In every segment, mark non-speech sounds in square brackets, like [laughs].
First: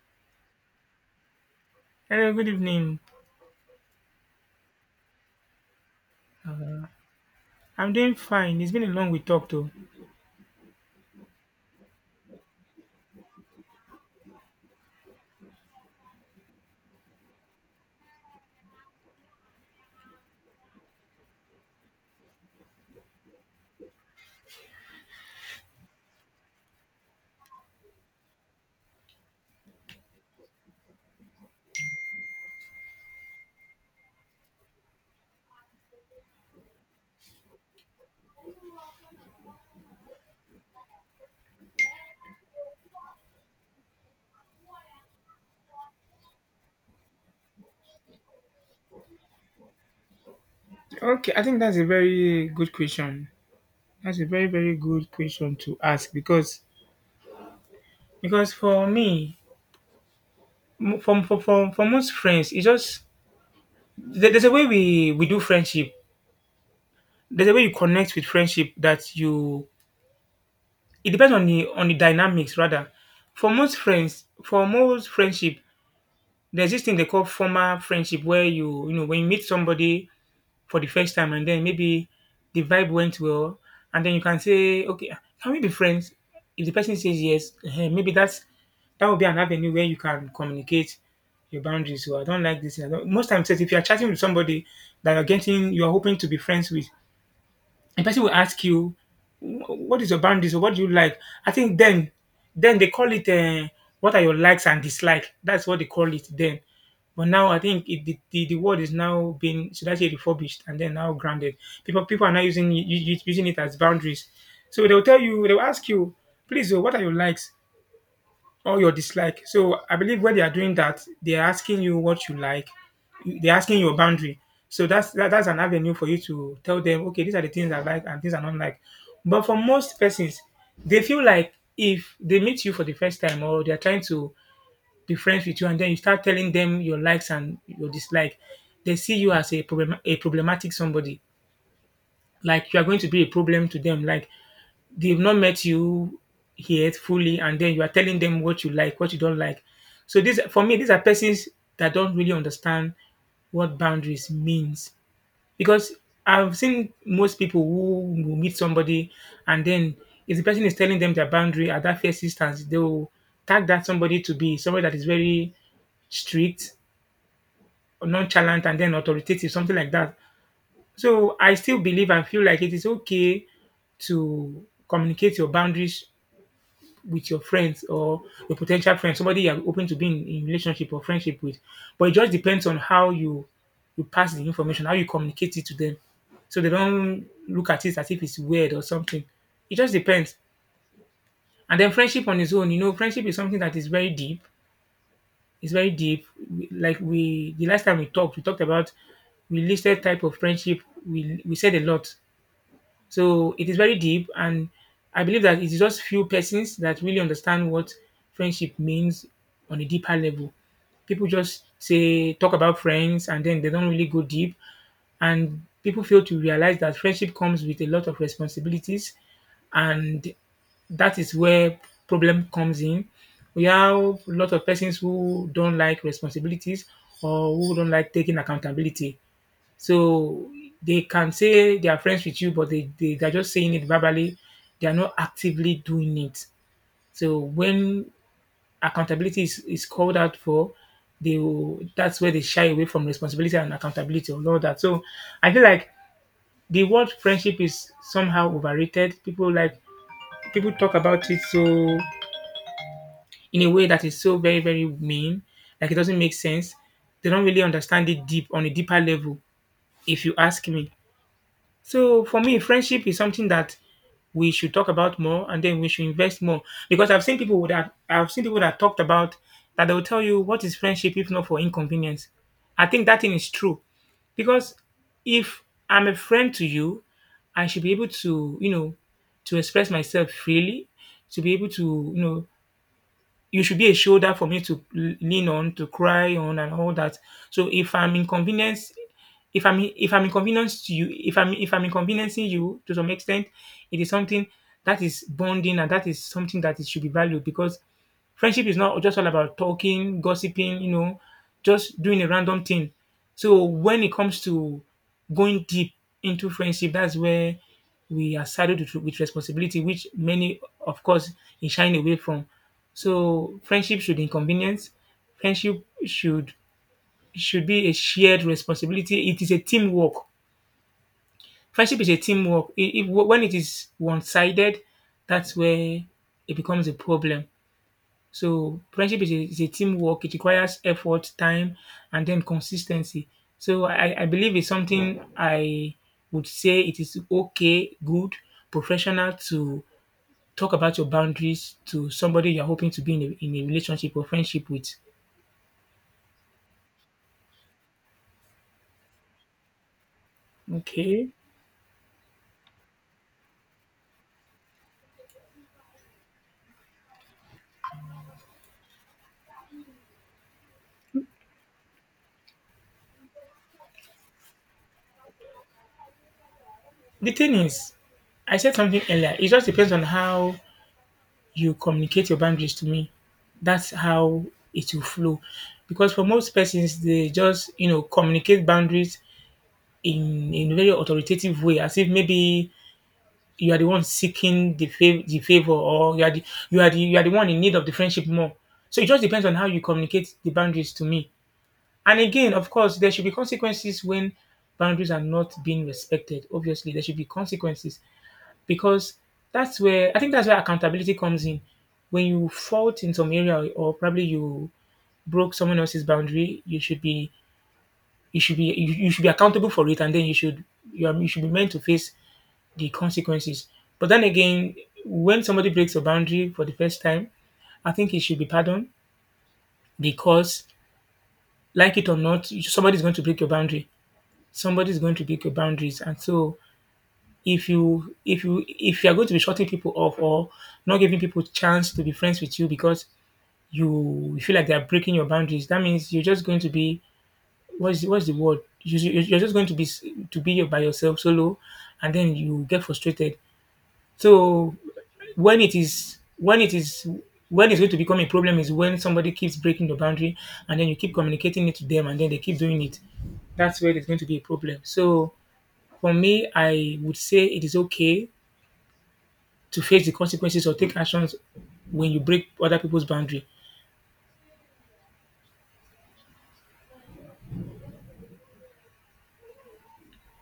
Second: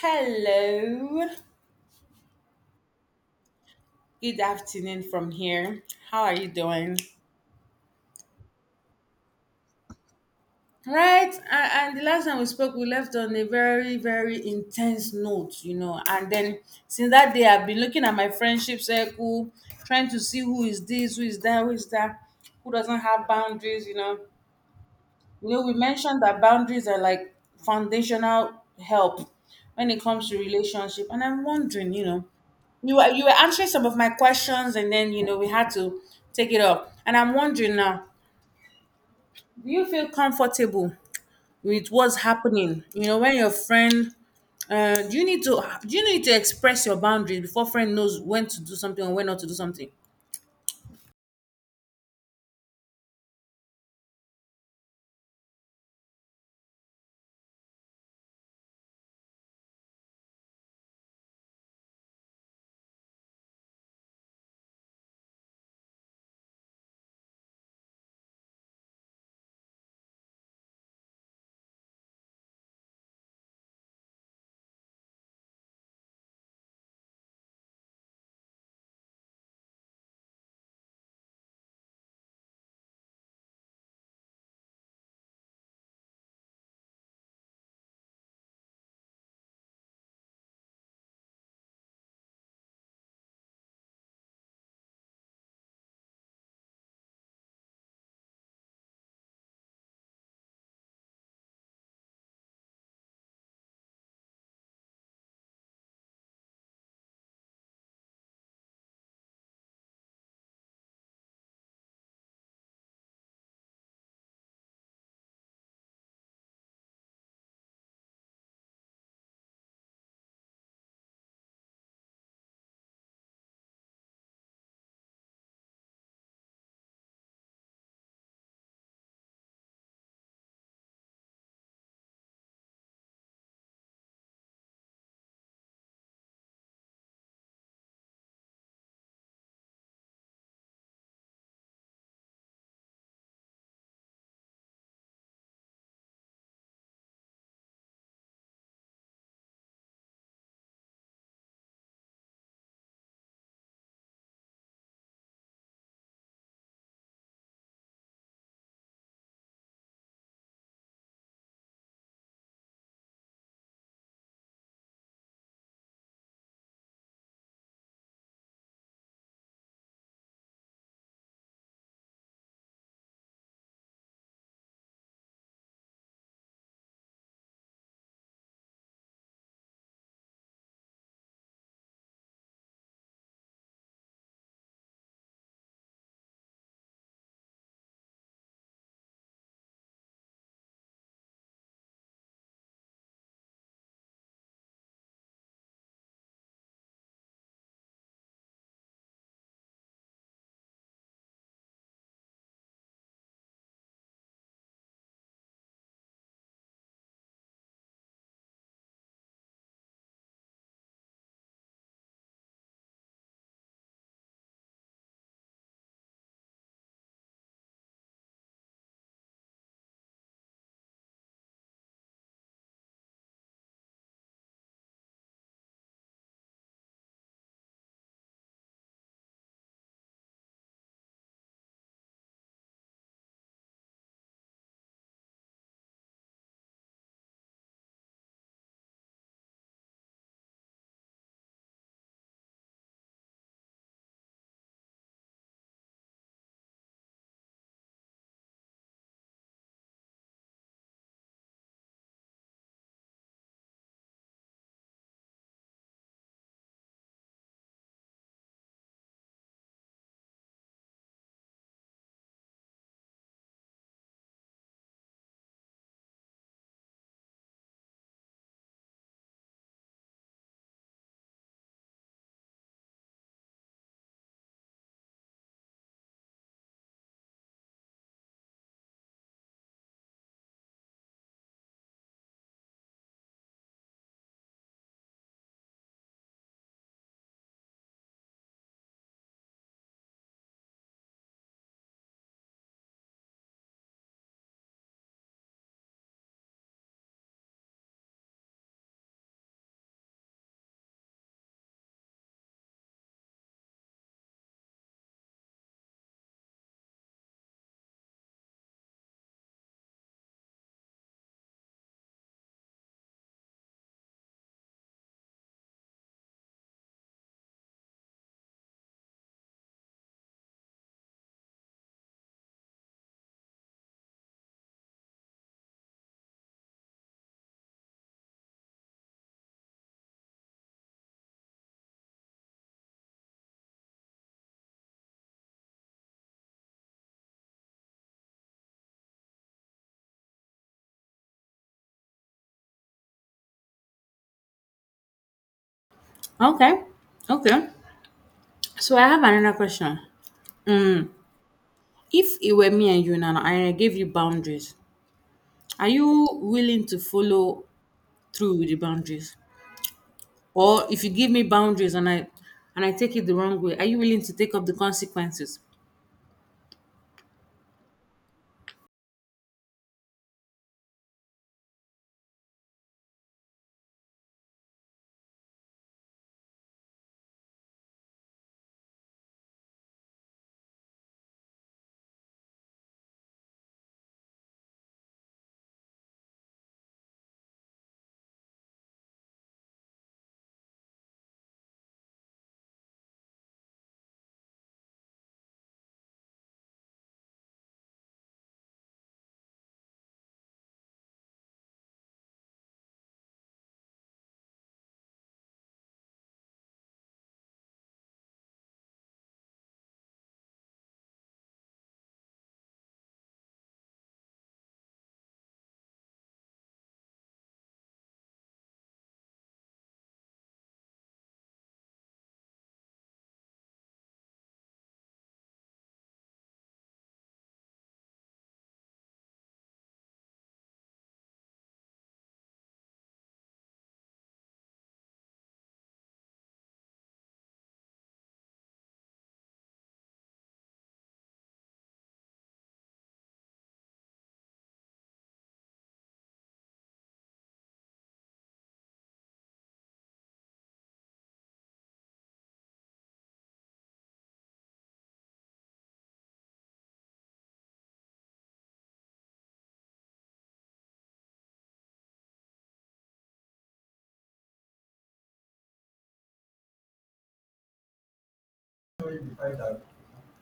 Hello. Hello, good evening. Good afternoon from here. How are you Uh, doing? I'm doing fine. It's been a long we talked to. Right. And the last time we spoke, we left on a very, very intense note, you know. And then since that day, I've been looking at my friendship circle, trying to see who is this, who is that, who is that, who doesn't have boundaries, you know. You know, we mentioned that boundaries are like foundational help when it comes to relationship. And I'm wondering, you know, you were answering some of my questions, and then you know we had to take it up. And I'm wondering now, do you feel comfortable with what's happening, you know, when your friend do you need to express your boundaries before friend knows when to do something and when not to do something? Okay, I think that's a very good question. That's a very very good question to ask because for me, for most friends, it's just there's a way we do friendship. There's a way you connect with friendship that you. It depends on the dynamics rather. For most friends, for most friendship, there's this thing they call formal friendship where you know when you meet somebody for the first time and then maybe the vibe went well and then you can say okay can we be friends if the person says yes maybe that would be an avenue where you can communicate your boundaries so I don't like this I don't, most times if you're chatting with somebody that you're getting you're hoping to be friends with a person will ask you, "What is your boundaries? Or what do you like?" I think then they call it, "What are your likes and dislikes?" That's what they call it then. But now I think it, the, the word is now being should I say refurbished and then now grounded. People are now using using it as boundaries. So they'll tell you, they'll ask you, "Please, oh, what are your likes?" or your dislike. So I believe where they are doing that, they are asking you what you like. They're asking your boundary. So that's an avenue for you to tell them, okay, these are the things I like and things I don't like. But for most persons, they feel like if they meet you for the first time or they're trying to be friends with you and then you start telling them your likes and your dislike, they see you as a problem a problematic somebody. Like you are going to be a problem to them. Like they've not met you yet fully, and then you are telling them what you like, what you don't like. So these for me, these are persons that don't really understand what boundaries means. Because I've seen most people who will meet somebody and then if the person is telling them their boundary at that first instance, they will tag that somebody to be somebody that is very strict, nonchalant, and then authoritative, something like that. So I still believe and feel like it is okay to communicate your boundaries with your friends or your potential friends, somebody you're open to being in relationship or friendship with. But it just depends on how you pass the information, how you communicate it to them. So they don't look at it as if it's weird or something. It just depends. And then friendship on its own, you know, friendship is something that is very deep. It's very deep. Like we the last time we talked about we listed type of friendship. We said a lot. So it is very deep, and I believe that it is just few persons that really understand what friendship means on a deeper level. People just say talk about friends, and then they don't really go deep, and people fail to realize that friendship comes with a lot of responsibilities, and that is where problem comes in. We have a lot of persons who don't like responsibilities or who don't like taking accountability so they can say they are friends with you, but they, they're just saying it verbally. They are not actively doing it. So when accountability is called out for, they will, that's where they shy away from responsibility and accountability and all that. So I feel like the word friendship is somehow overrated. People like people talk about it so in a way that is so very, very mean, like it doesn't make sense. They don't really understand it deep on a deeper level, if you ask me. So for me, friendship is something that we should talk about more, and then we should invest more because I've seen people that talked about that they will tell you what is friendship if not for inconvenience. I think that thing is true because if I'm a friend to you, I should be able to you know to express myself freely, to be able to you know you should be a shoulder for me to lean on, to cry on, and all that. So if I'm inconvenienced, if I'm inconvenienced to you, if I'm inconveniencing you to some extent, it is something that is bonding and that is something that it should be valued because friendship is not just all about talking, gossiping, you know, just doing a random thing. So when it comes to going deep into friendship, that's where we are saddled with responsibility, which many, of course, is shying away from. So friendship should inconvenience. Friendship should be a shared responsibility. It is a teamwork. Friendship is a teamwork. When it is one-sided, that's where it becomes a problem. So friendship is a teamwork. It requires effort, time, and then consistency. So I believe it's something I would say it is okay, good, professional to talk about your boundaries to somebody you're hoping to be in a relationship or friendship with. Okay, okay, so I have another question. Okay. If it were me and you now and I gave you boundaries, are you willing to follow through with the boundaries? Or if you give me boundaries and I take it the wrong way, are you willing to take up the consequences? The thing is, I said something earlier. It just depends on how you communicate your boundaries to me. That's how it will flow. Because for most persons, they just you know communicate boundaries in a very authoritative way, as if maybe you are the one seeking the the favor, or you are the one in need of the friendship more. So it just depends on how you communicate the boundaries to me. And again, of course, there should be consequences when boundaries are not being respected. Obviously, there should be consequences, because that's where I think that's where accountability comes in. When you fault in some area or probably you broke someone else's boundary, you should be accountable for it, and then you should be meant to face the consequences. But then again, when somebody breaks a boundary for the first time, I think it should be pardoned because, like it or not, somebody's going to break your boundary. Somebody's going to break your boundaries, and so if you if you are going to be shutting people off or not giving people chance to be friends with you because you feel like they are breaking your boundaries, that means you're just going to be what's the word? You're just going to be to be by yourself solo, and then you get frustrated. So when it is when it's going to become a problem is when somebody keeps breaking the boundary and then you keep communicating it to them and then they keep doing it that's where there's going to be a problem. So for me, I would say it is okay to face the consequences or take actions when you break other people's boundary.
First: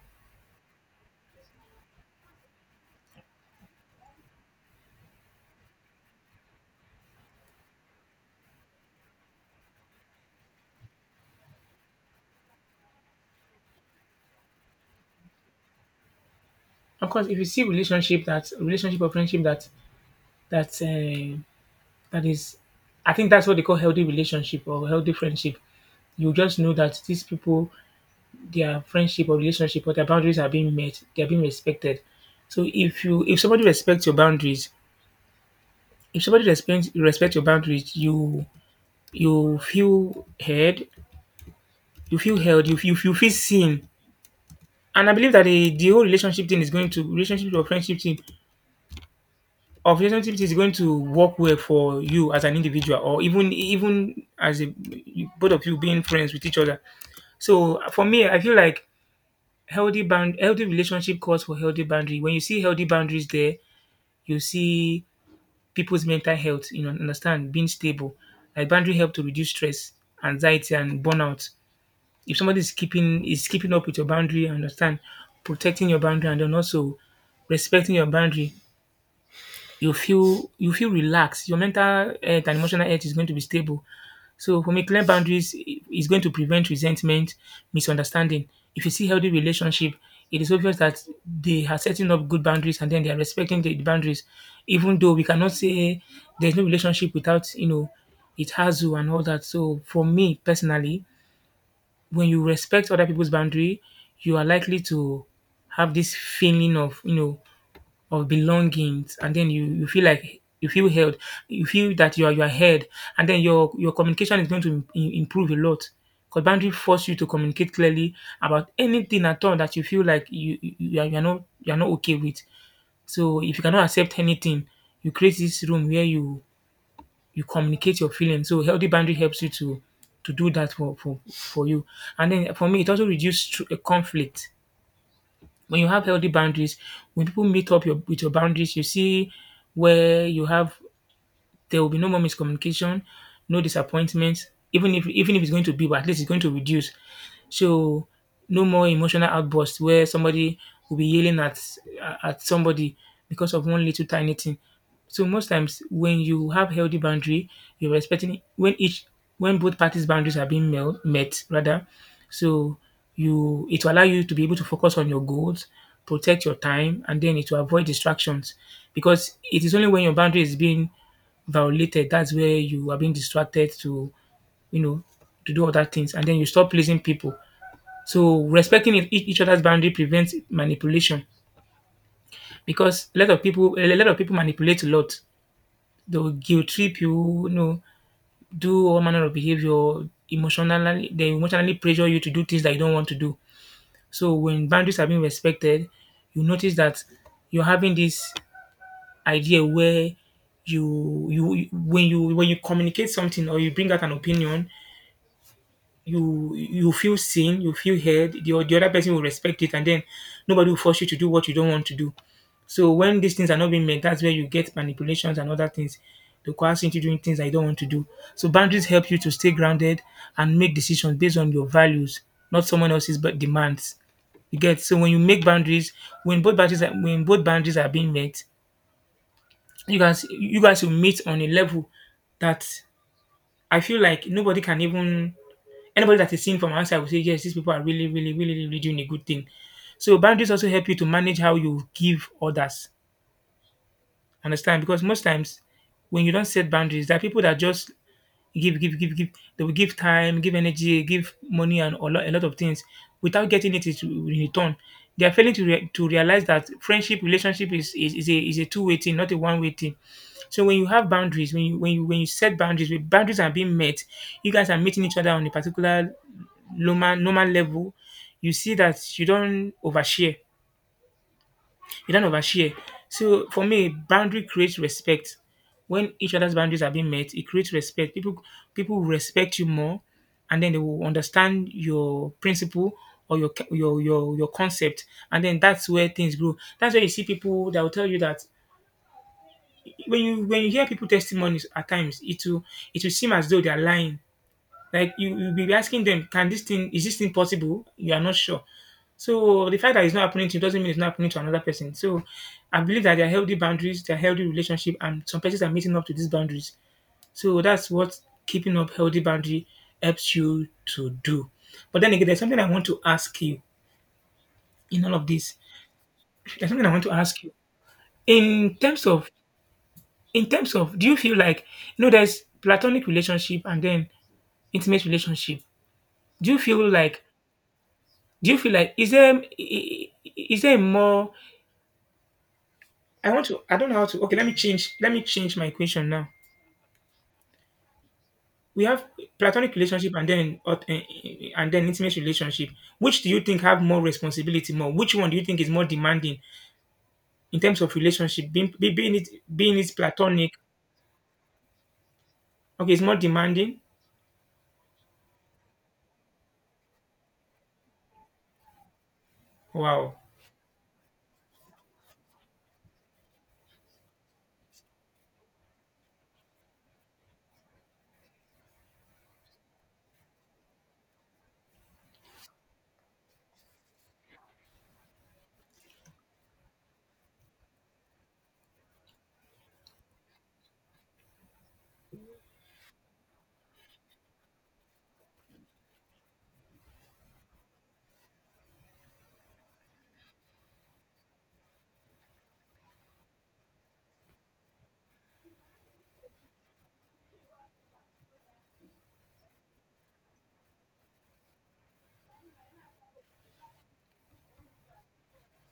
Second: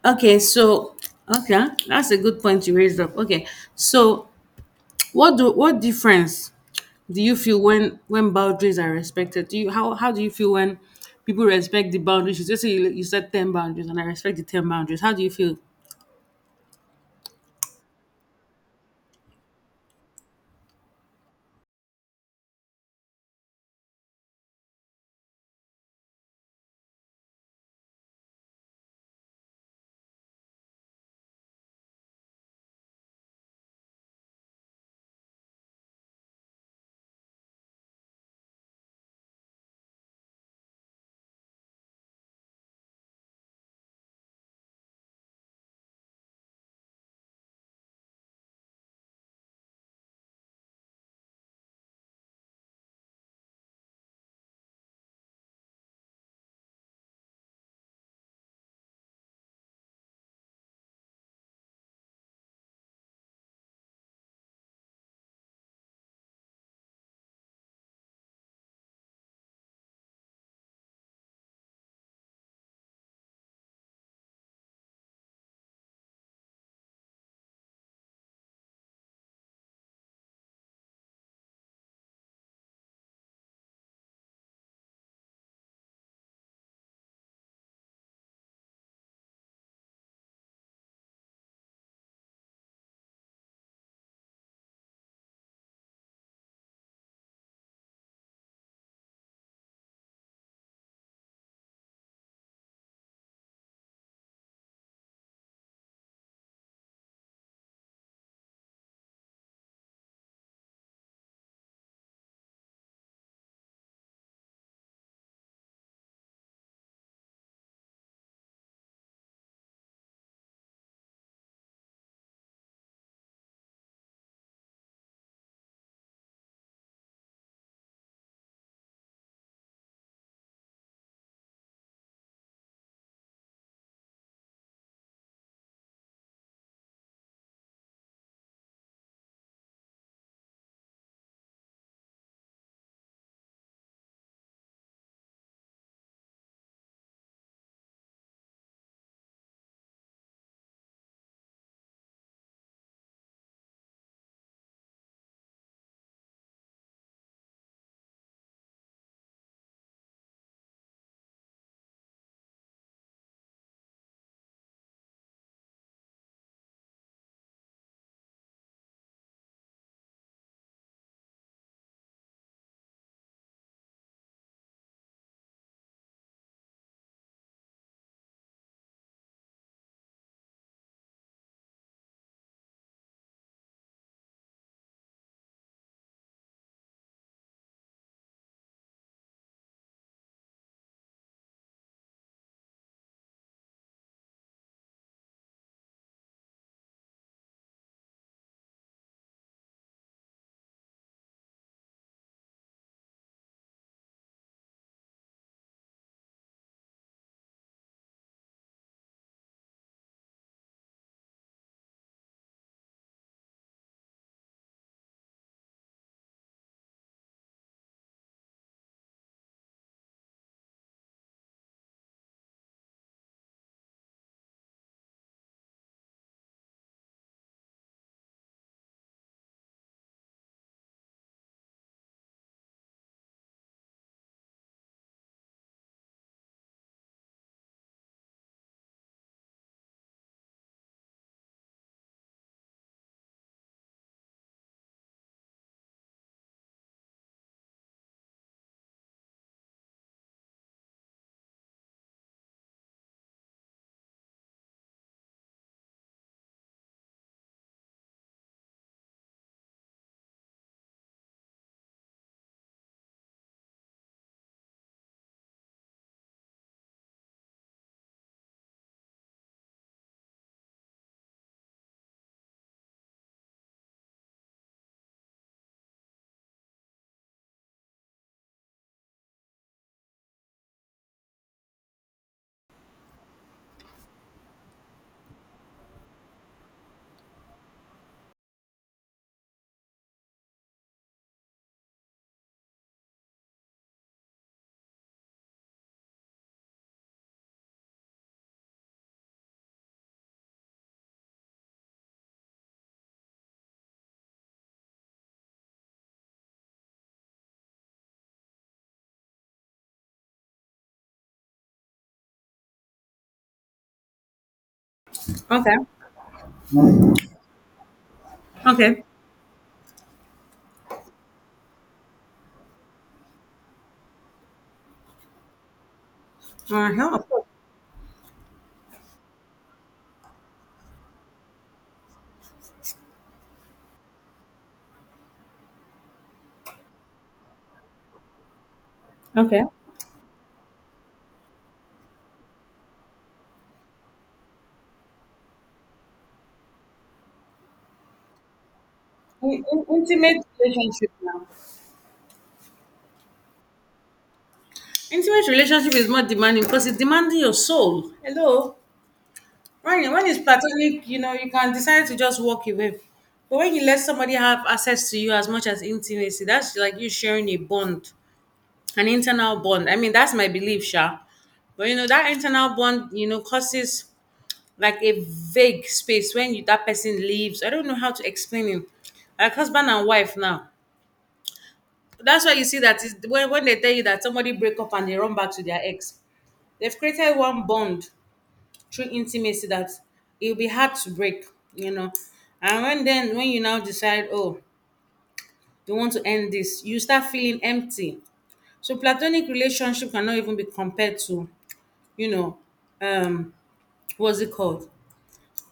Okay, so okay, huh? That's a good point you raised up. Okay. So what difference do you feel when boundaries are respected? Do you, how do you feel when people respect the boundaries? You just say you set 10 boundaries and I respect the 10 boundaries. How do you feel? Of course, if you see relationship or friendship that that uh, that is, I think that's what they call healthy relationship or healthy friendship. You just know that these people, their friendship or relationship or their boundaries are being met, they are being respected. So if you if somebody respects your boundaries, if somebody respects respect your boundaries, you feel heard, you feel held, you feel seen. And I believe that the whole relationship thing is going to relationship or friendship thing or relationship thing is going to work well for you as an individual or even even as a both of you being friends with each other. So for me, I feel like healthy relationship calls for healthy boundary. When you see healthy boundaries there, you see people's mental health, you know, understand being stable. Like boundary help to reduce stress, anxiety, and burnout. If somebody is keeping up with your boundary and understand protecting your boundary and then also respecting your boundary, you feel relaxed. Your mental health and emotional health is going to be stable. So for me, clear boundaries is going to prevent resentment, misunderstanding. If you see healthy relationship, it is obvious that they are setting up good boundaries, and then they are respecting the boundaries. Even though we cannot say there's no relationship without, it has you and all that. So for me personally, when you respect other people's boundary, you are likely to have this feeling of, of belongings. And then you feel held, you feel that you are held, and then your communication is going to improve a lot. Because boundary force you to communicate clearly about anything at all that you feel like you, you are not okay with. So if you cannot accept anything, you create this room where you communicate your feelings. So healthy boundary helps you to do that for you. And then for me, it also reduces a conflict. When you have healthy boundaries, when people meet up with your boundaries, you see where you have there will be no more miscommunication, no disappointment. Even if it's going to be, but at least it's going to reduce. So, no more emotional outbursts where somebody will be yelling at somebody because of one little tiny thing. So most times when you have healthy boundary, you're respecting when both parties' boundaries are being met rather. So you it will allow you to be able to focus on your goals, protect your time, and then it will avoid distractions. Because it is only when your boundary is being violated, that's where you are being distracted to, you know to do other things, and then you stop pleasing people. So respecting each other's boundary prevents manipulation, because a lot of people manipulate a lot. They'll guilt trip you, do all manner of behavior emotionally. They emotionally pressure you to do things that you don't want to do. So when boundaries are being respected, you notice that you're having this idea where you when you when you communicate something or you bring out an opinion, you feel seen, you feel heard, the other person will respect it, and then nobody will force you to do what you don't want to do. So when these things are not being met, that's where you get manipulations and other things. They coerce you into doing things that you don't want to do. So boundaries help you to stay grounded and make decisions based on your values, not someone else's but demands. You get. So when you make boundaries, when both boundaries are being met, you guys will meet on a level that I feel like nobody can even anybody that is seeing from outside will say, yes, these people are really, really, really, really doing a good thing. So boundaries also help you to manage how you give others. Understand? Because most times when you don't set boundaries, there are people that just give, give, give, give. They will give time, give energy, give money, and a lot of things without getting it in return. They are failing to to realize that friendship, relationship is a two-way thing, not a one way thing. So when you have boundaries, when you set boundaries, when boundaries are being met, you guys are meeting each other on a particular normal level. You see that you don't overshare. So for me, boundary creates respect. When each other's boundaries are being met, it creates respect. People respect you more, and then they will understand your principle or your concept, and then that's where things grow. That's where you see people that will tell you that when you hear people testimonies at times, it will seem as though they are lying. Like you'll be asking them, can this thing is this thing possible? You are not sure. So the fact that it's not happening to you doesn't mean it's not happening to another person. So I believe that there are healthy boundaries, there are healthy relationship, and some persons are meeting up to these boundaries. So that's what keeping up healthy boundary helps you to do. But then again, there's something I want to ask you in all of this. Okay. There's something I want to ask you in Okay. terms of do you feel like, there's platonic relationship and then intimate relationship. Do you feel Uh-huh, like of course. Do you feel like, is there more? I don't know how to. Okay, let me change my equation now. We have Okay. platonic relationship, and then and then intimate relationship. Which do you think have more responsibility more? Which one do you think is more demanding in terms of relationship? Being being it being it Intimate platonic. relationship now. Okay, it's more demanding. Intimate relationship is more demanding because it's demanding your soul. Hello. Wow. When it's platonic, you know, you can decide to just walk away. But when you let somebody have access to you as much as intimacy, that's like you sharing a bond, an internal bond. I mean, that's my belief, Sha. But you know, that internal bond, you know, causes like a vague space when you that person leaves. I don't know how to explain it. Like husband and wife now. That's why you see that is when they tell you that somebody break up and they run back to their ex. They've created one bond through intimacy that it'll be hard to break, you know. And when then when you now decide, oh, you want to end this, you start feeling empty. So platonic relationship cannot even be compared to, you know, um, what's it called?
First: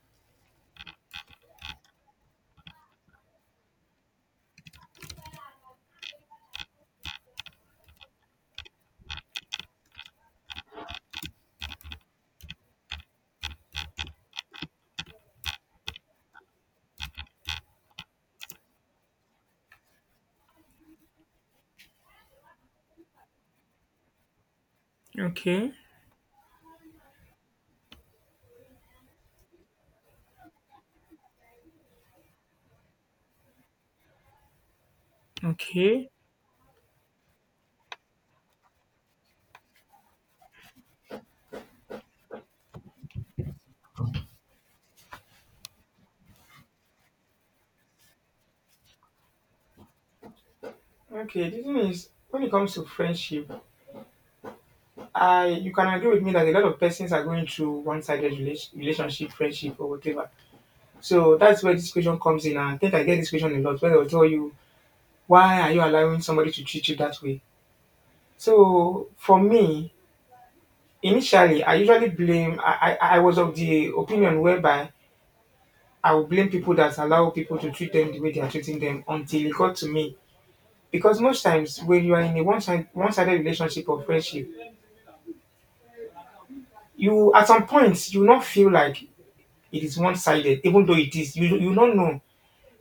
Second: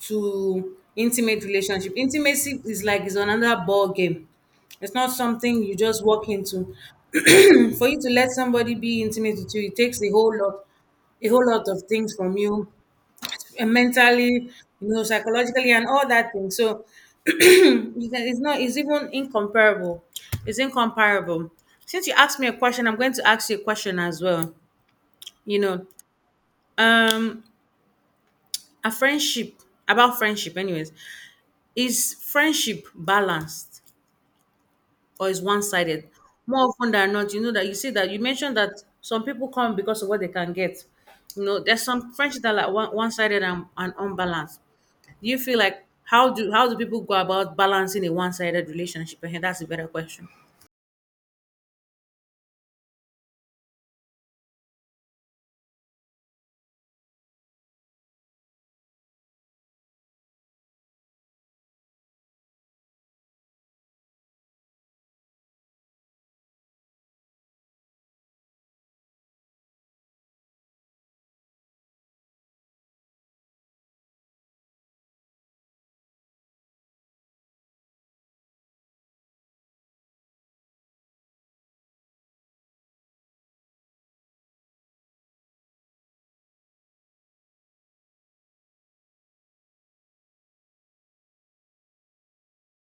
To intimate relationship. Intimacy is like it's another ball game. It's not something you just walk into. [clears throat] For you to let somebody be intimate with you, it takes a whole lot of things from you, eh, mentally, you know, psychologically, and all that thing. So it's not. It's even incomparable. It's incomparable. Since you asked me a question, I'm going to ask you a question as well. You Okay. know, um, a friendship, about friendship. Anyways, is friendship balanced or is one sided? Okay. More often than not, you know that you see that you mentioned that some people come because of what they can get. You know, there's some friendship that are like one sided and, unbalanced. Do you feel like, how do people go about balancing a one sided relationship? And that's a better question. Okay, the thing is, when it comes to friendship, I you can agree with me that a lot of persons are going through one-sided relationship, friendship, or whatever. So that's where this question comes in. And I think I get this question a lot where they'll tell you, why are you allowing somebody to treat you that way? So for me, initially, I usually blame, I was of the opinion whereby I would blame people that allow people to treat them the way they are treating them, until it got to me. Because most times when you are in a one-sided relationship or friendship, you at some point you will not feel like it is one-sided, even though it is. You don't know,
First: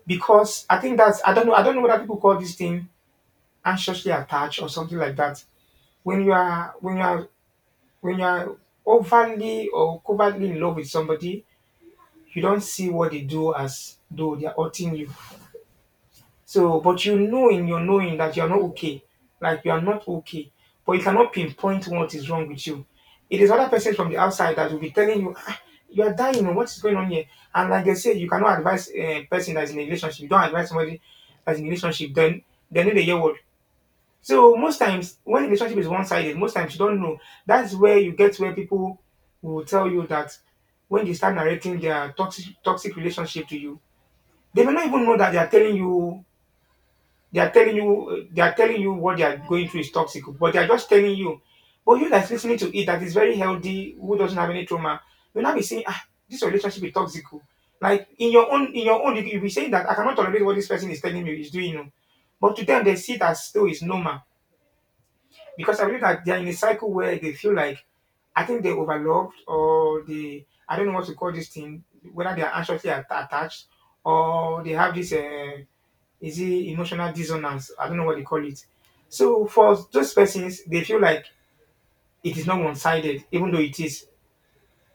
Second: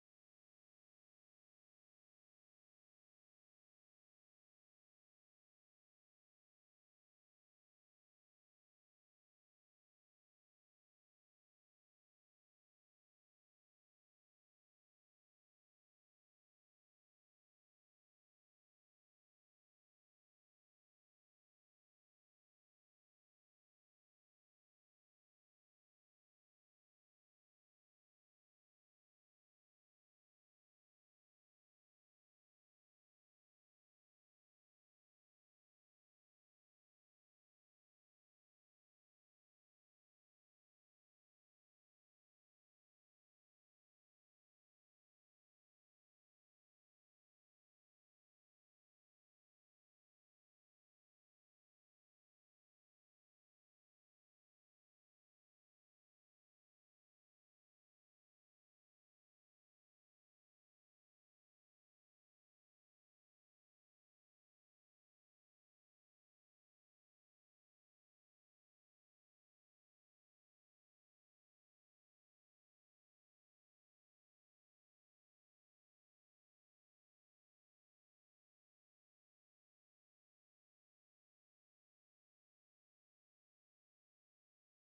because I think that's I don't know what people call this thing, anxiously attached or something like that. When you are overly or covertly in love with somebody, you don't see what they do as though they are hurting you. So, but in your knowing that you are not okay, like you are not okay, but you cannot pinpoint what is wrong with you. It is other person from the outside that will be telling you, ah, you are dying, oh, what is going on here. And like they say, you cannot advise a person that is in a relationship. You don't advise somebody that's in a relationship, then they need a. So most times when relationship is one sided, most times you don't know. That's where you get where people will tell you that when they start narrating their toxic relationship to you, they may not even know that they are telling you what they are going through is toxic, but they are just telling you. But you that's listening to it, that is very healthy, who doesn't have any trauma, you'll not be saying, ah, this relationship is toxic. Oh. Like you'll be saying that I cannot tolerate what this person is telling me is doing. Oh. But to them they see it as still is normal, because I believe that they're in a cycle where they feel like, I think they're overloved, or they I don't know what to call this thing, whether they are anxiously attached, or they have this is it emotional dissonance, I don't know what they call it. So for those persons they feel like it is not one sided, even though it is.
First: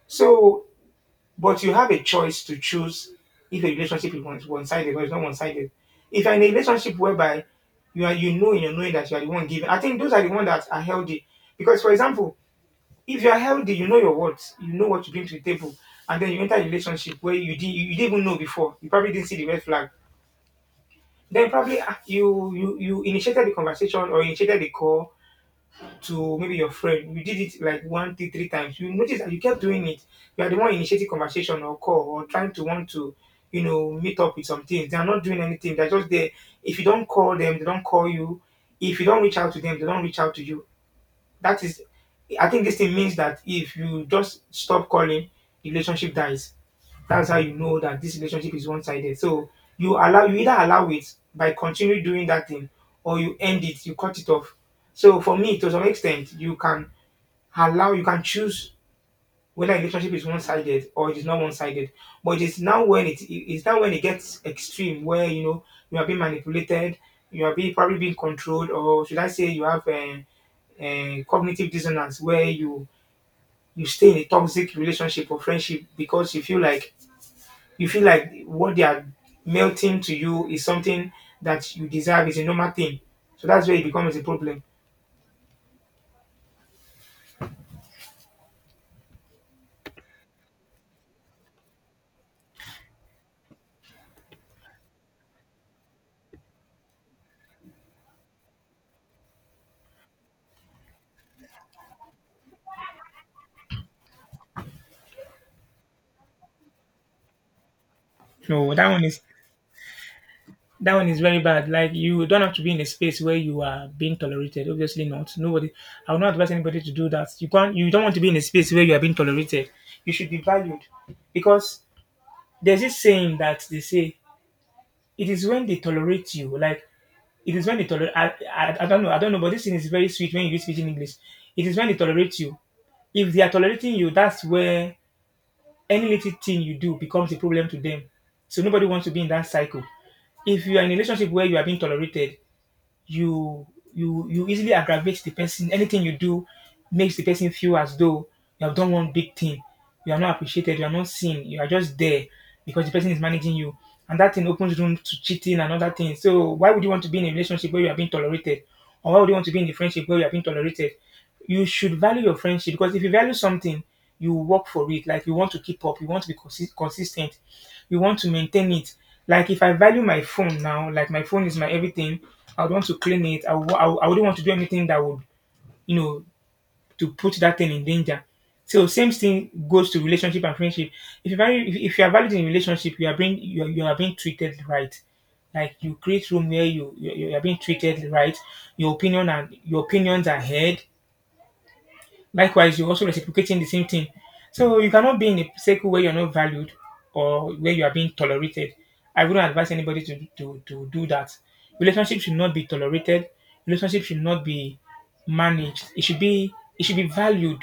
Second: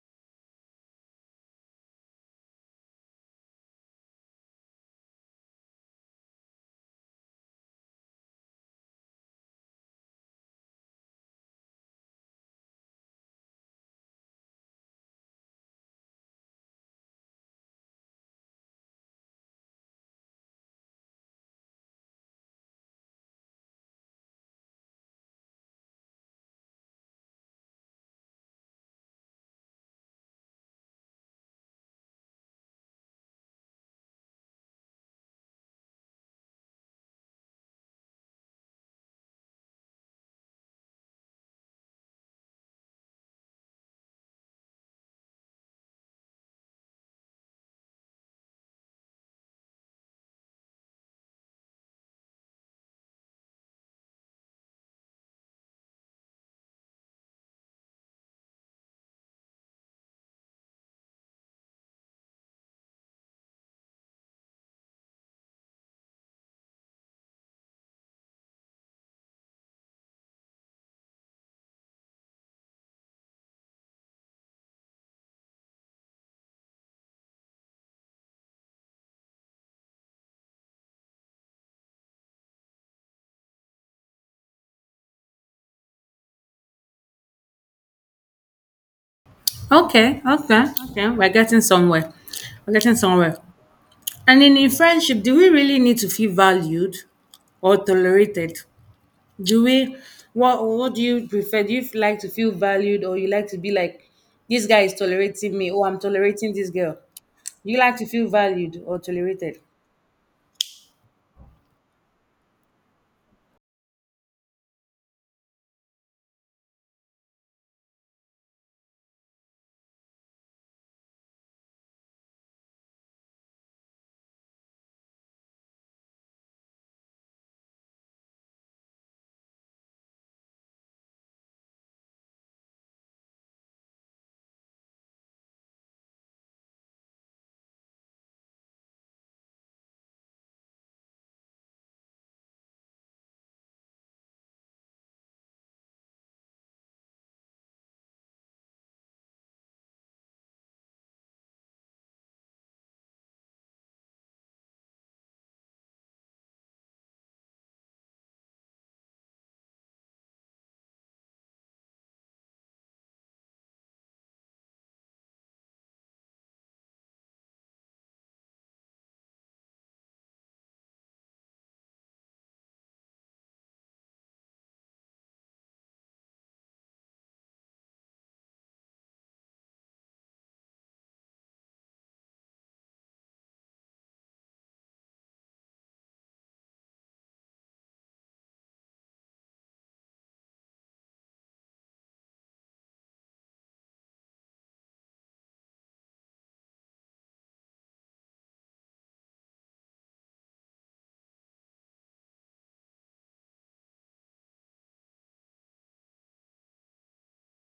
So, but you have a choice to choose if a relationship is one sided or it's not one sided. If you're in a relationship whereby you are, in your knowing that you are the one giving, I think those are the ones that are healthy. Because for example, if you are healthy, you know your words, you know what you bring to the table, and then you enter a relationship where you didn't even know before. You probably didn't see the red flag. Then probably, you initiated the conversation or initiated the call to maybe your friend. You did it like one, two, three times. You notice that you kept doing it. You are the one initiating conversation or call or trying to want to, meet up with some things. They are not doing anything. They're just there. If you don't call them, they don't call you. If you don't reach out to them, they don't reach out to you, that is, I think this thing means that if you just stop calling, the relationship dies. That's how you know that this relationship is one sided. So you allow, you either allow it by continuing doing that thing, or you end it, you cut it off. So for me, to some extent, you can allow, you can choose whether a relationship is one-sided or it is not one-sided, but it is now when it is now when it gets extreme where you know you are being manipulated, you are being probably being controlled. Or should I say you have a cognitive dissonance where you stay in a toxic relationship or friendship because you feel like what they are melting to you is something that you deserve, is a normal thing. So that's where it becomes a problem. Okay, okay, okay. We're getting somewhere. We're getting somewhere. And in friendship, do we really need to feel valued or tolerated? Do we, what do you prefer? Do you like to feel valued, or you like to be like this guy is tolerating me or I'm tolerating this girl? You like to feel No valued that or one is tolerated? That one is very bad. Like you don't have to be in a space where you are being tolerated. Obviously not. Nobody. I would not advise anybody to do that. You can't. You don't want to be in a space where you are being tolerated. You should be valued, because there's this saying that they say, it is when they tolerate you. Like it is when they tolerate. I don't know. I don't know. But this thing is very sweet when you speak in English. It is when they tolerate you. If they are tolerating you, that's where any little thing you do becomes a problem to them. So nobody wants to be in that cycle. If you are in a relationship where you are being tolerated, you you easily aggravate the person. Anything you do makes the person feel as though you have done one big thing. You are not appreciated. You are not seen. You are just there because the person is managing you, and that thing opens room to cheating and other things. So why would you want to be in a relationship where you are being tolerated, or why would you want to be in a friendship where you are being tolerated? You should value your friendship, because if you value something, you work for it. Like you want to keep up, you want to be consistent, you want to maintain it. Like if I value my phone now, like my phone is my everything, I would want to claim it. I wouldn't want to do anything that would, you know, to put that thing in danger. So same thing goes to relationship and friendship. If you are valued in relationship, you are being treated right. Like you create room where you are being treated right, your opinion and your opinions are heard. Likewise, you're also reciprocating the same thing. So you cannot be in a circle where you're not valued or where you are being tolerated. I wouldn't advise anybody to do that. Relationship should not be tolerated. Relationship should not be managed. It should be valued.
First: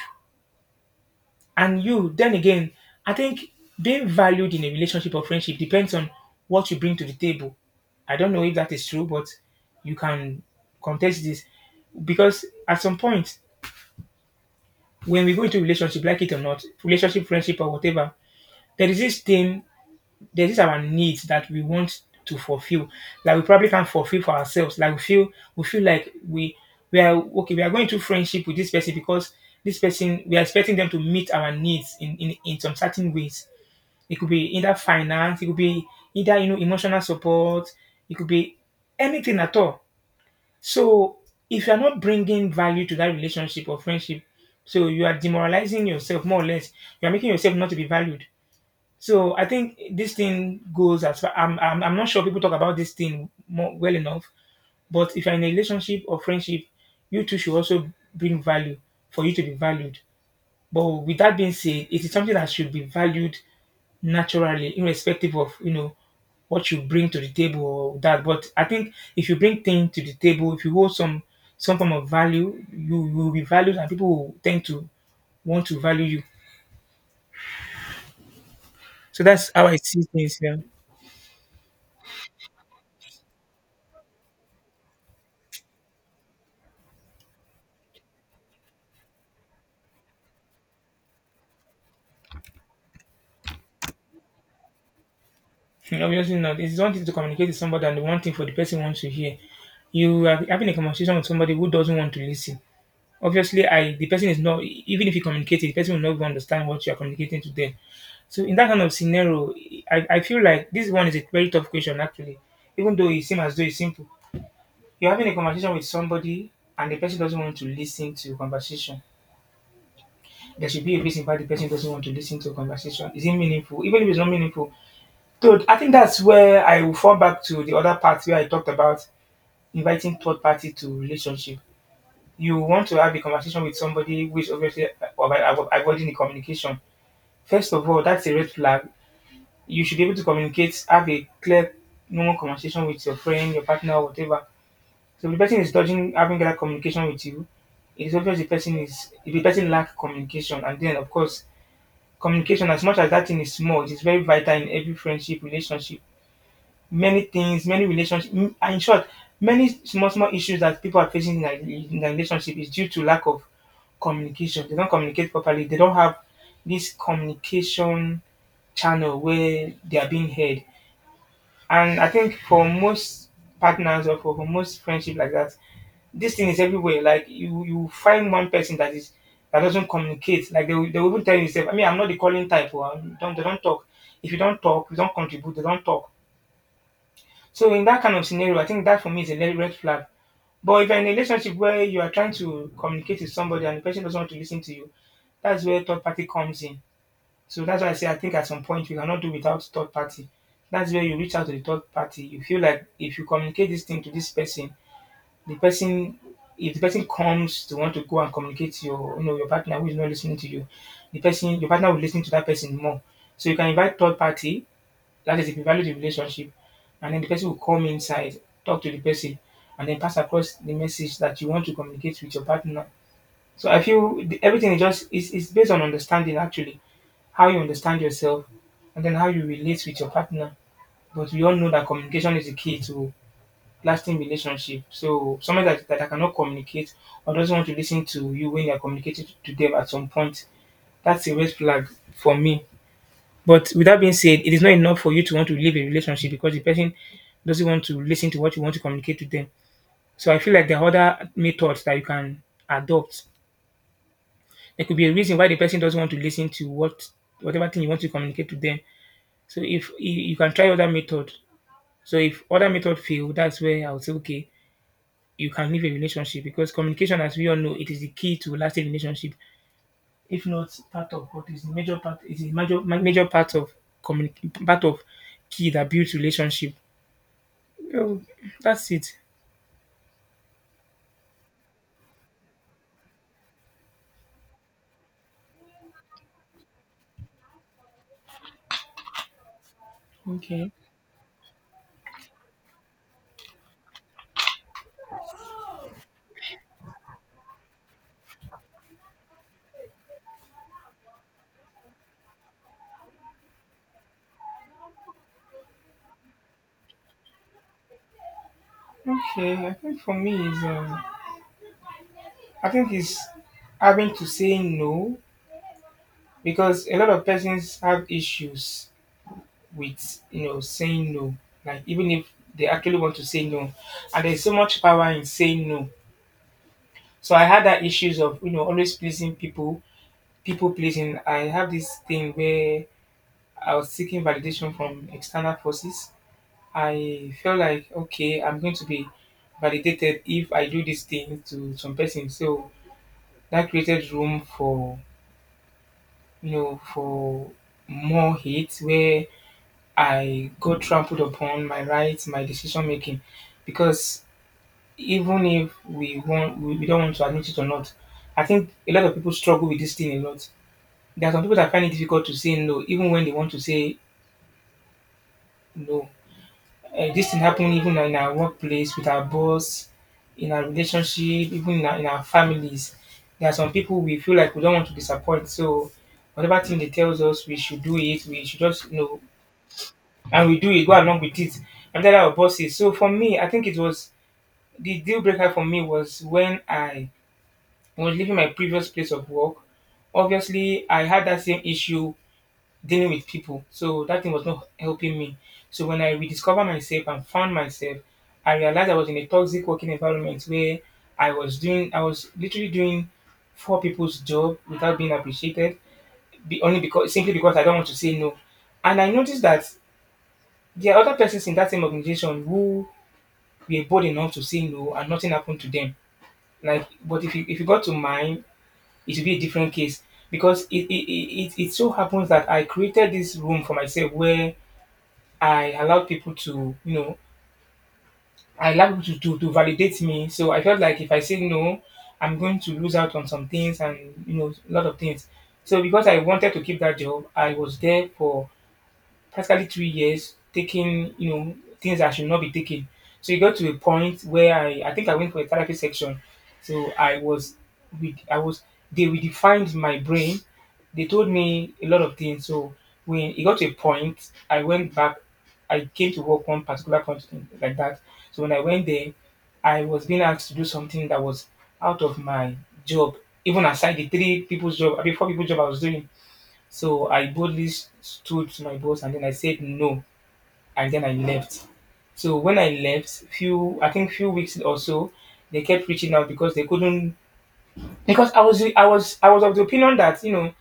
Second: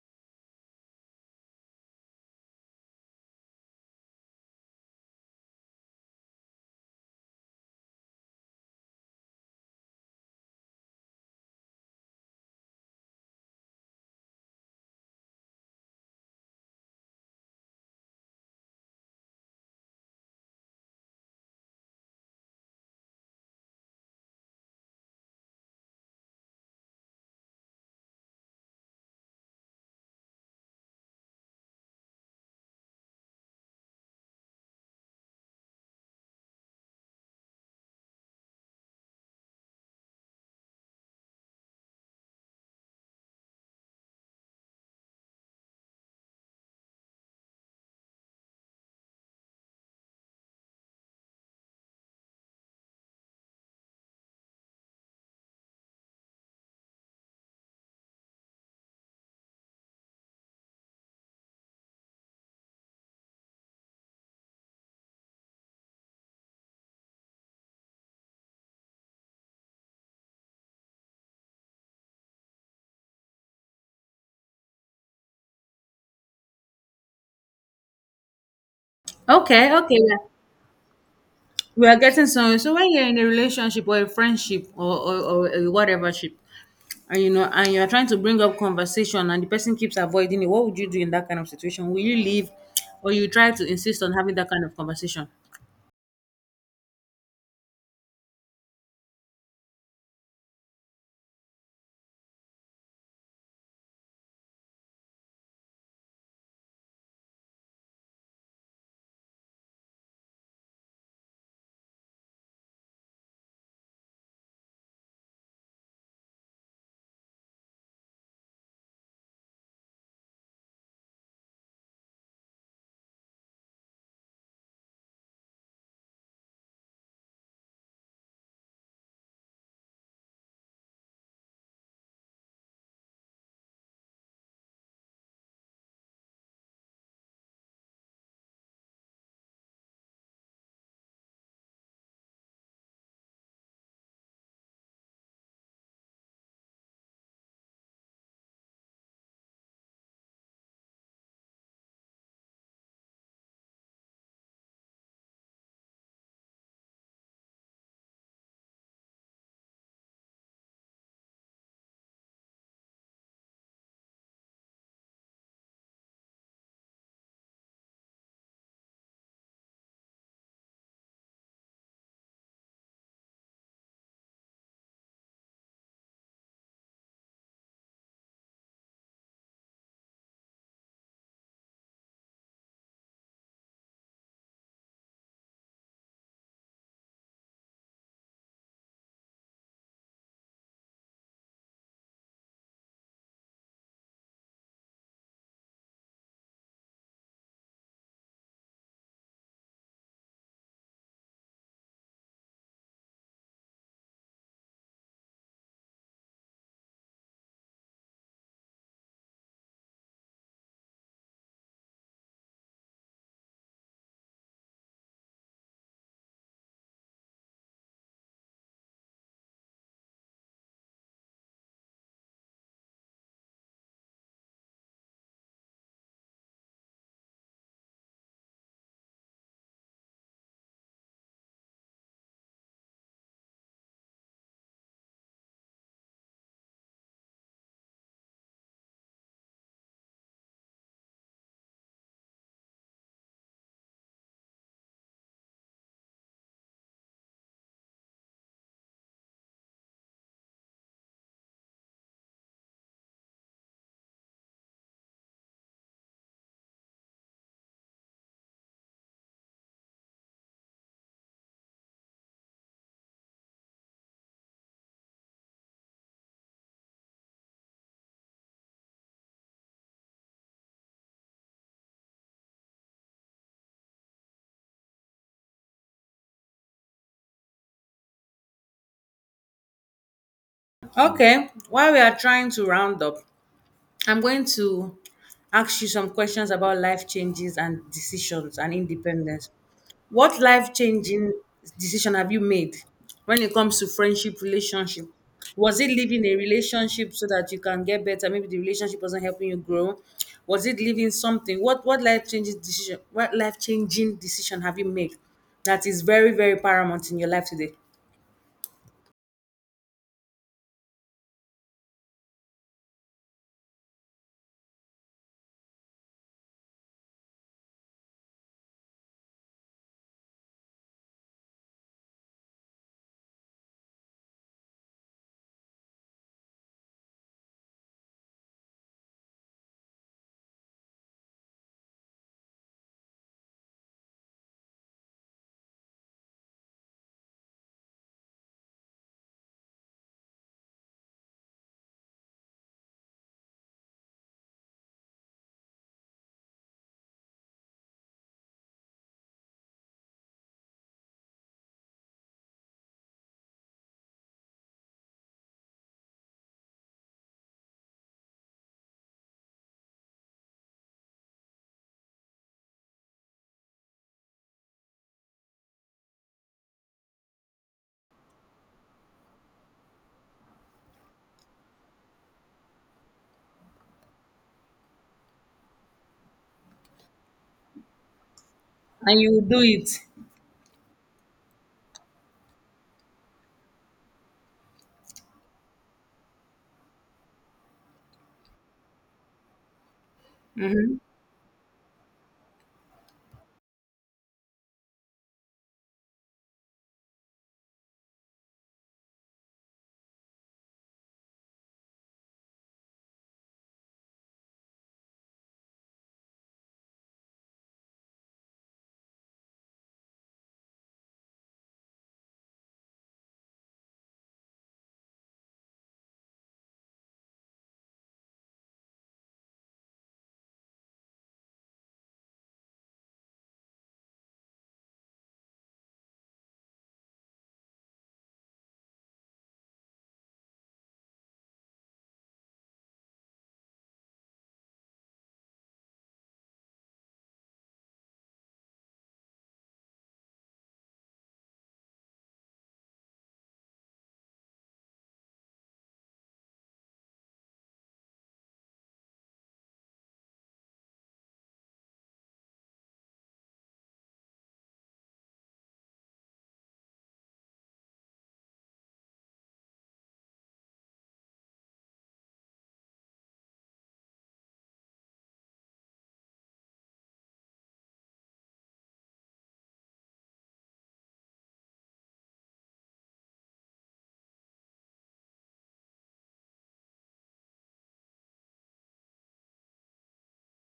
And you, then again, I think being valued in a relationship or friendship depends on what you bring to the table. I don't know if that is true, but you can contest this, because at some point when we go into relationship, like it or not, relationship, friendship, or whatever, there is this thing, there is our needs that we want to fulfill. Like we probably can't fulfill for ourselves. Like we feel, we feel like we are okay. We are going to friendship with this person because this person, we are expecting them to meet our needs in in some certain ways. It could be either finance, it could be either, you know, emotional support, it could be anything at all. So if you're not bringing value to that relationship or friendship, so you are demoralizing yourself, more or less. You are making yourself not to be valued. So I think this thing goes as far. I'm not sure people talk about this thing more well enough, but if you're in a relationship or friendship, you too should also bring value for you to be valued. But with that being said, it is something that should be valued naturally, irrespective of, you know, what you bring to the table or that. But I think if you bring things to the table, if you hold some form of value, you will be valued, and people will tend to want to value you. So that's Okay, how I okay, see yeah. things. Yeah. We are getting somewhere. So when you're in a relationship or a friendship or a whatever ship, and you know, and you are trying to bring up conversation and the person keeps avoiding it, what would you do in that kind of situation? Will you leave or you try to insist on having that kind of conversation? [laughs] Hmm, obviously not. It's one thing to communicate with somebody, and the one thing for the person wants to hear. You are having a conversation with somebody who doesn't want to listen. Obviously, I the person is, not even if you communicate it, the person will not even understand what you are communicating to them. So in that kind of scenario, I feel like this one is a very tough question actually. Even though it seems as though it's simple. You're having a conversation with somebody and the person doesn't want to listen to your conversation. There should be a reason why the person doesn't want to listen to your conversation. Is it meaningful? Even if it's not meaningful. So I think that's where I will fall back to the other part where I talked about inviting third party to relationship. You want to have a conversation with somebody which obviously avoiding the communication. First of all, that's a red flag. You should be able to communicate, have a clear, normal conversation with your friend, your partner, or whatever. So if the person is dodging having that communication with you, it's obvious the person is, if the person lack communication, and then of course communication, as much as that thing is small, it is very vital in every friendship relationship, many things, many relationships. In short, many small small issues that people are facing in their relationship is due to lack of communication. They don't communicate properly. They don't have this communication channel where they are being heard. And I think for most partners or for most friendship like that, this thing is everywhere. Like you find one person that is that doesn't communicate. Like they, they will even tell you, "I mean, I'm not the calling type. Or, don't they don't talk. If you don't talk, you don't contribute. They don't talk." So in that kind of scenario, I think that for me is a red flag. But if you're in a relationship where you are trying to communicate with somebody and the person doesn't want to listen to you, that's where third party comes in. So that's why I say I think at some point we cannot do without third party. That's where you reach out to the third party. You feel like if you communicate this thing to this person, the person, if the person comes to want to go and communicate to your, you know, your partner who is not listening to you, the person, your partner will listen to that person more. So you can invite third party, that is, if you value the relationship, and then the person will come inside, talk to the person, and then pass across the message that you want to communicate with your partner. So I feel the, everything is just is based on understanding actually, how you understand yourself, and then how you relate with your partner. But we all know that communication is the key to lasting relationship. So someone that cannot communicate or doesn't want to listen to you when you're communicating to them at some point, that's a red flag for me. But with that being said, it is not enough for you to want to leave a relationship because the person doesn't want to listen to what you want to communicate to them. So I feel like there are other methods that you can adopt. There could be a reason why the person doesn't want to listen to what whatever thing you want to communicate to them. So if you can try other method. So if other method fail, that's where I would say okay, you can leave a relationship because communication, as we all know, it is the key to lasting relationship. If not part of what is the major part, it is major major part of part of key that builds relationship. Oh, that's it. Okay, while we are trying to round up, I'm going to ask you some questions about life changes and decisions and independence. What life Okay. changing decision have you made when it comes to friendship, relationship? Was it leaving a relationship so that you can get better? Maybe the relationship wasn't helping you grow. Was it leaving something? What life changing decision? What life changing decision have you made that is very very paramount in your life today? Okay, I think for me is I think is having to say no, because a lot of persons have issues with, you know, saying no. Like even if they actually want to say no, and there's so much power in saying no. So I had that issues of, you know, always pleasing people, people pleasing. I have this thing where I was seeking validation from external forces. I felt like okay, I'm going to be validated if I do this thing to some person. So that created room for, you know, for more hate where I got trampled upon my rights, my decision making. Because even if we want we don't want to admit it or not, I think a lot of people struggle with this thing a lot. There are some people that find it difficult to say no, even when they want to say no. This thing happened even in our workplace, with our boss, in our relationship, even in our families. There are some people we feel like we don't want to disappoint. So whatever thing they tells us we should do it, we should just. And you will do it. And we do it, go along with it. And that our boss is. So for me, I think it was the deal breaker for me was when I was leaving my previous place of work. Obviously, I had that same issue dealing with people. So that thing was not helping me. So when I rediscovered myself and found myself, I realized I was in a toxic working environment where I was literally doing four people's job without being appreciated, be, only because simply because I don't want to say no. And I noticed that there are other persons in that same organization who were bold enough to say no, and nothing happened to them. Like, but if you got to mine, it would be a different case because it so happens that I created this room for myself where I allowed people to, you know, I allowed people to validate me. So I felt like if I say no, I'm going to lose out on some things and, you know, a lot of things. So because I wanted to keep that job, I was there for practically 3 years taking, you know, things I should not be taking. So it got to a point where I think I went for a therapy section. So I was with I was they redefined my brain. They told me a lot of things. So when it got to a point, I went back. I came to work one particular company like that. So when I went there, I was being asked to do something that was out of my job, even aside the three people's job, I mean four people's job I was doing. So I boldly stood to my boss, and then I said no, and then I left. So when I left, few I think few weeks or so, they kept reaching out because they couldn't, because I was of the opinion that you know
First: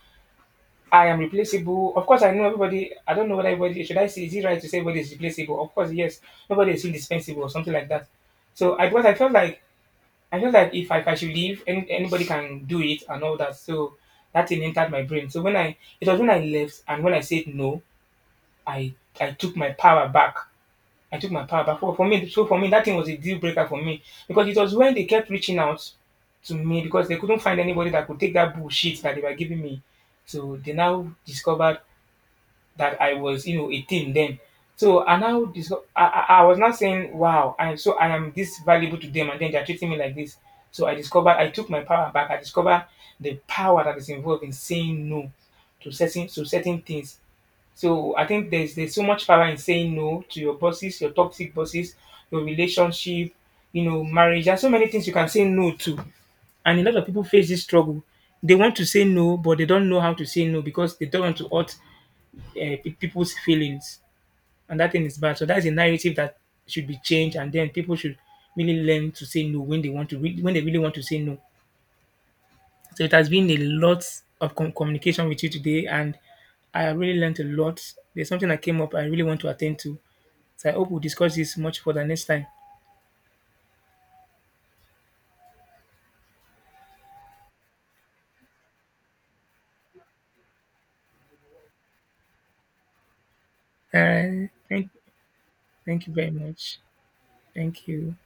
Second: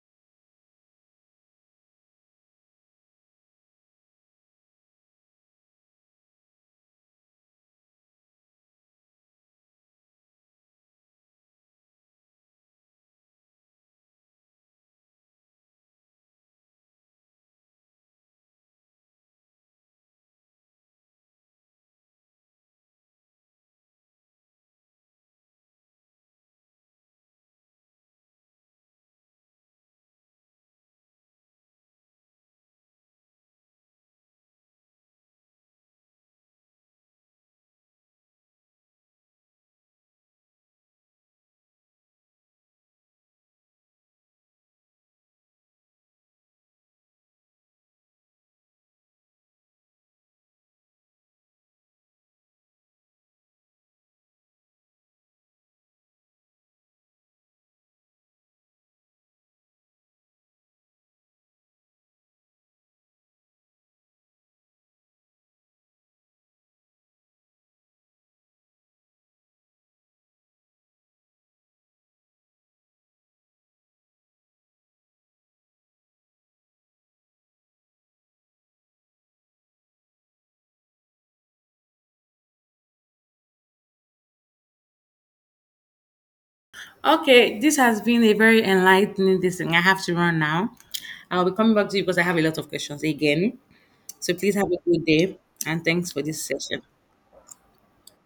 I am replaceable. Of course, I know everybody. I don't know whether everybody, should I say, is it right to say everybody is replaceable? Of course, yes. Nobody is indispensable or something like that. So I felt like if I should leave, any, anybody can do it and all that. So that thing entered my brain. So when I it was when I left and when I said no, I I took my power back. I took my power back. For me, that thing was a deal breaker for me because it was when they kept reaching out to me because they couldn't find anybody that could take that bullshit that they were giving me. So they now discovered that I was, you know, 18 then. So I was now saying, wow, I, so I am this valuable to them, and then they're treating me like this. So I discovered I took my power back. I discovered the power that is involved in saying no to certain things. So I think there's so much power in saying no to your bosses, your toxic bosses, your relationship, you know, marriage. There's so many things you can say no to. And a lot of people face this struggle. They want to say no, but they don't know how to say no because they don't want to hurt people's feelings. And that thing is bad. So that's a narrative that should be changed. And then people should really learn to say no when they want to, when they really want to say no. So it has been a lot of communication with you today, and I have really learned a lot. There's something that came up I really want to attend to. So I hope we'll discuss this much further next time. Okay, this has been a very enlightening this thing. I have to run now. I'll be coming back to you because I have a lot of questions again. So Uh, please have a thank, good day and Thank thanks you for very this much. session. Thank you.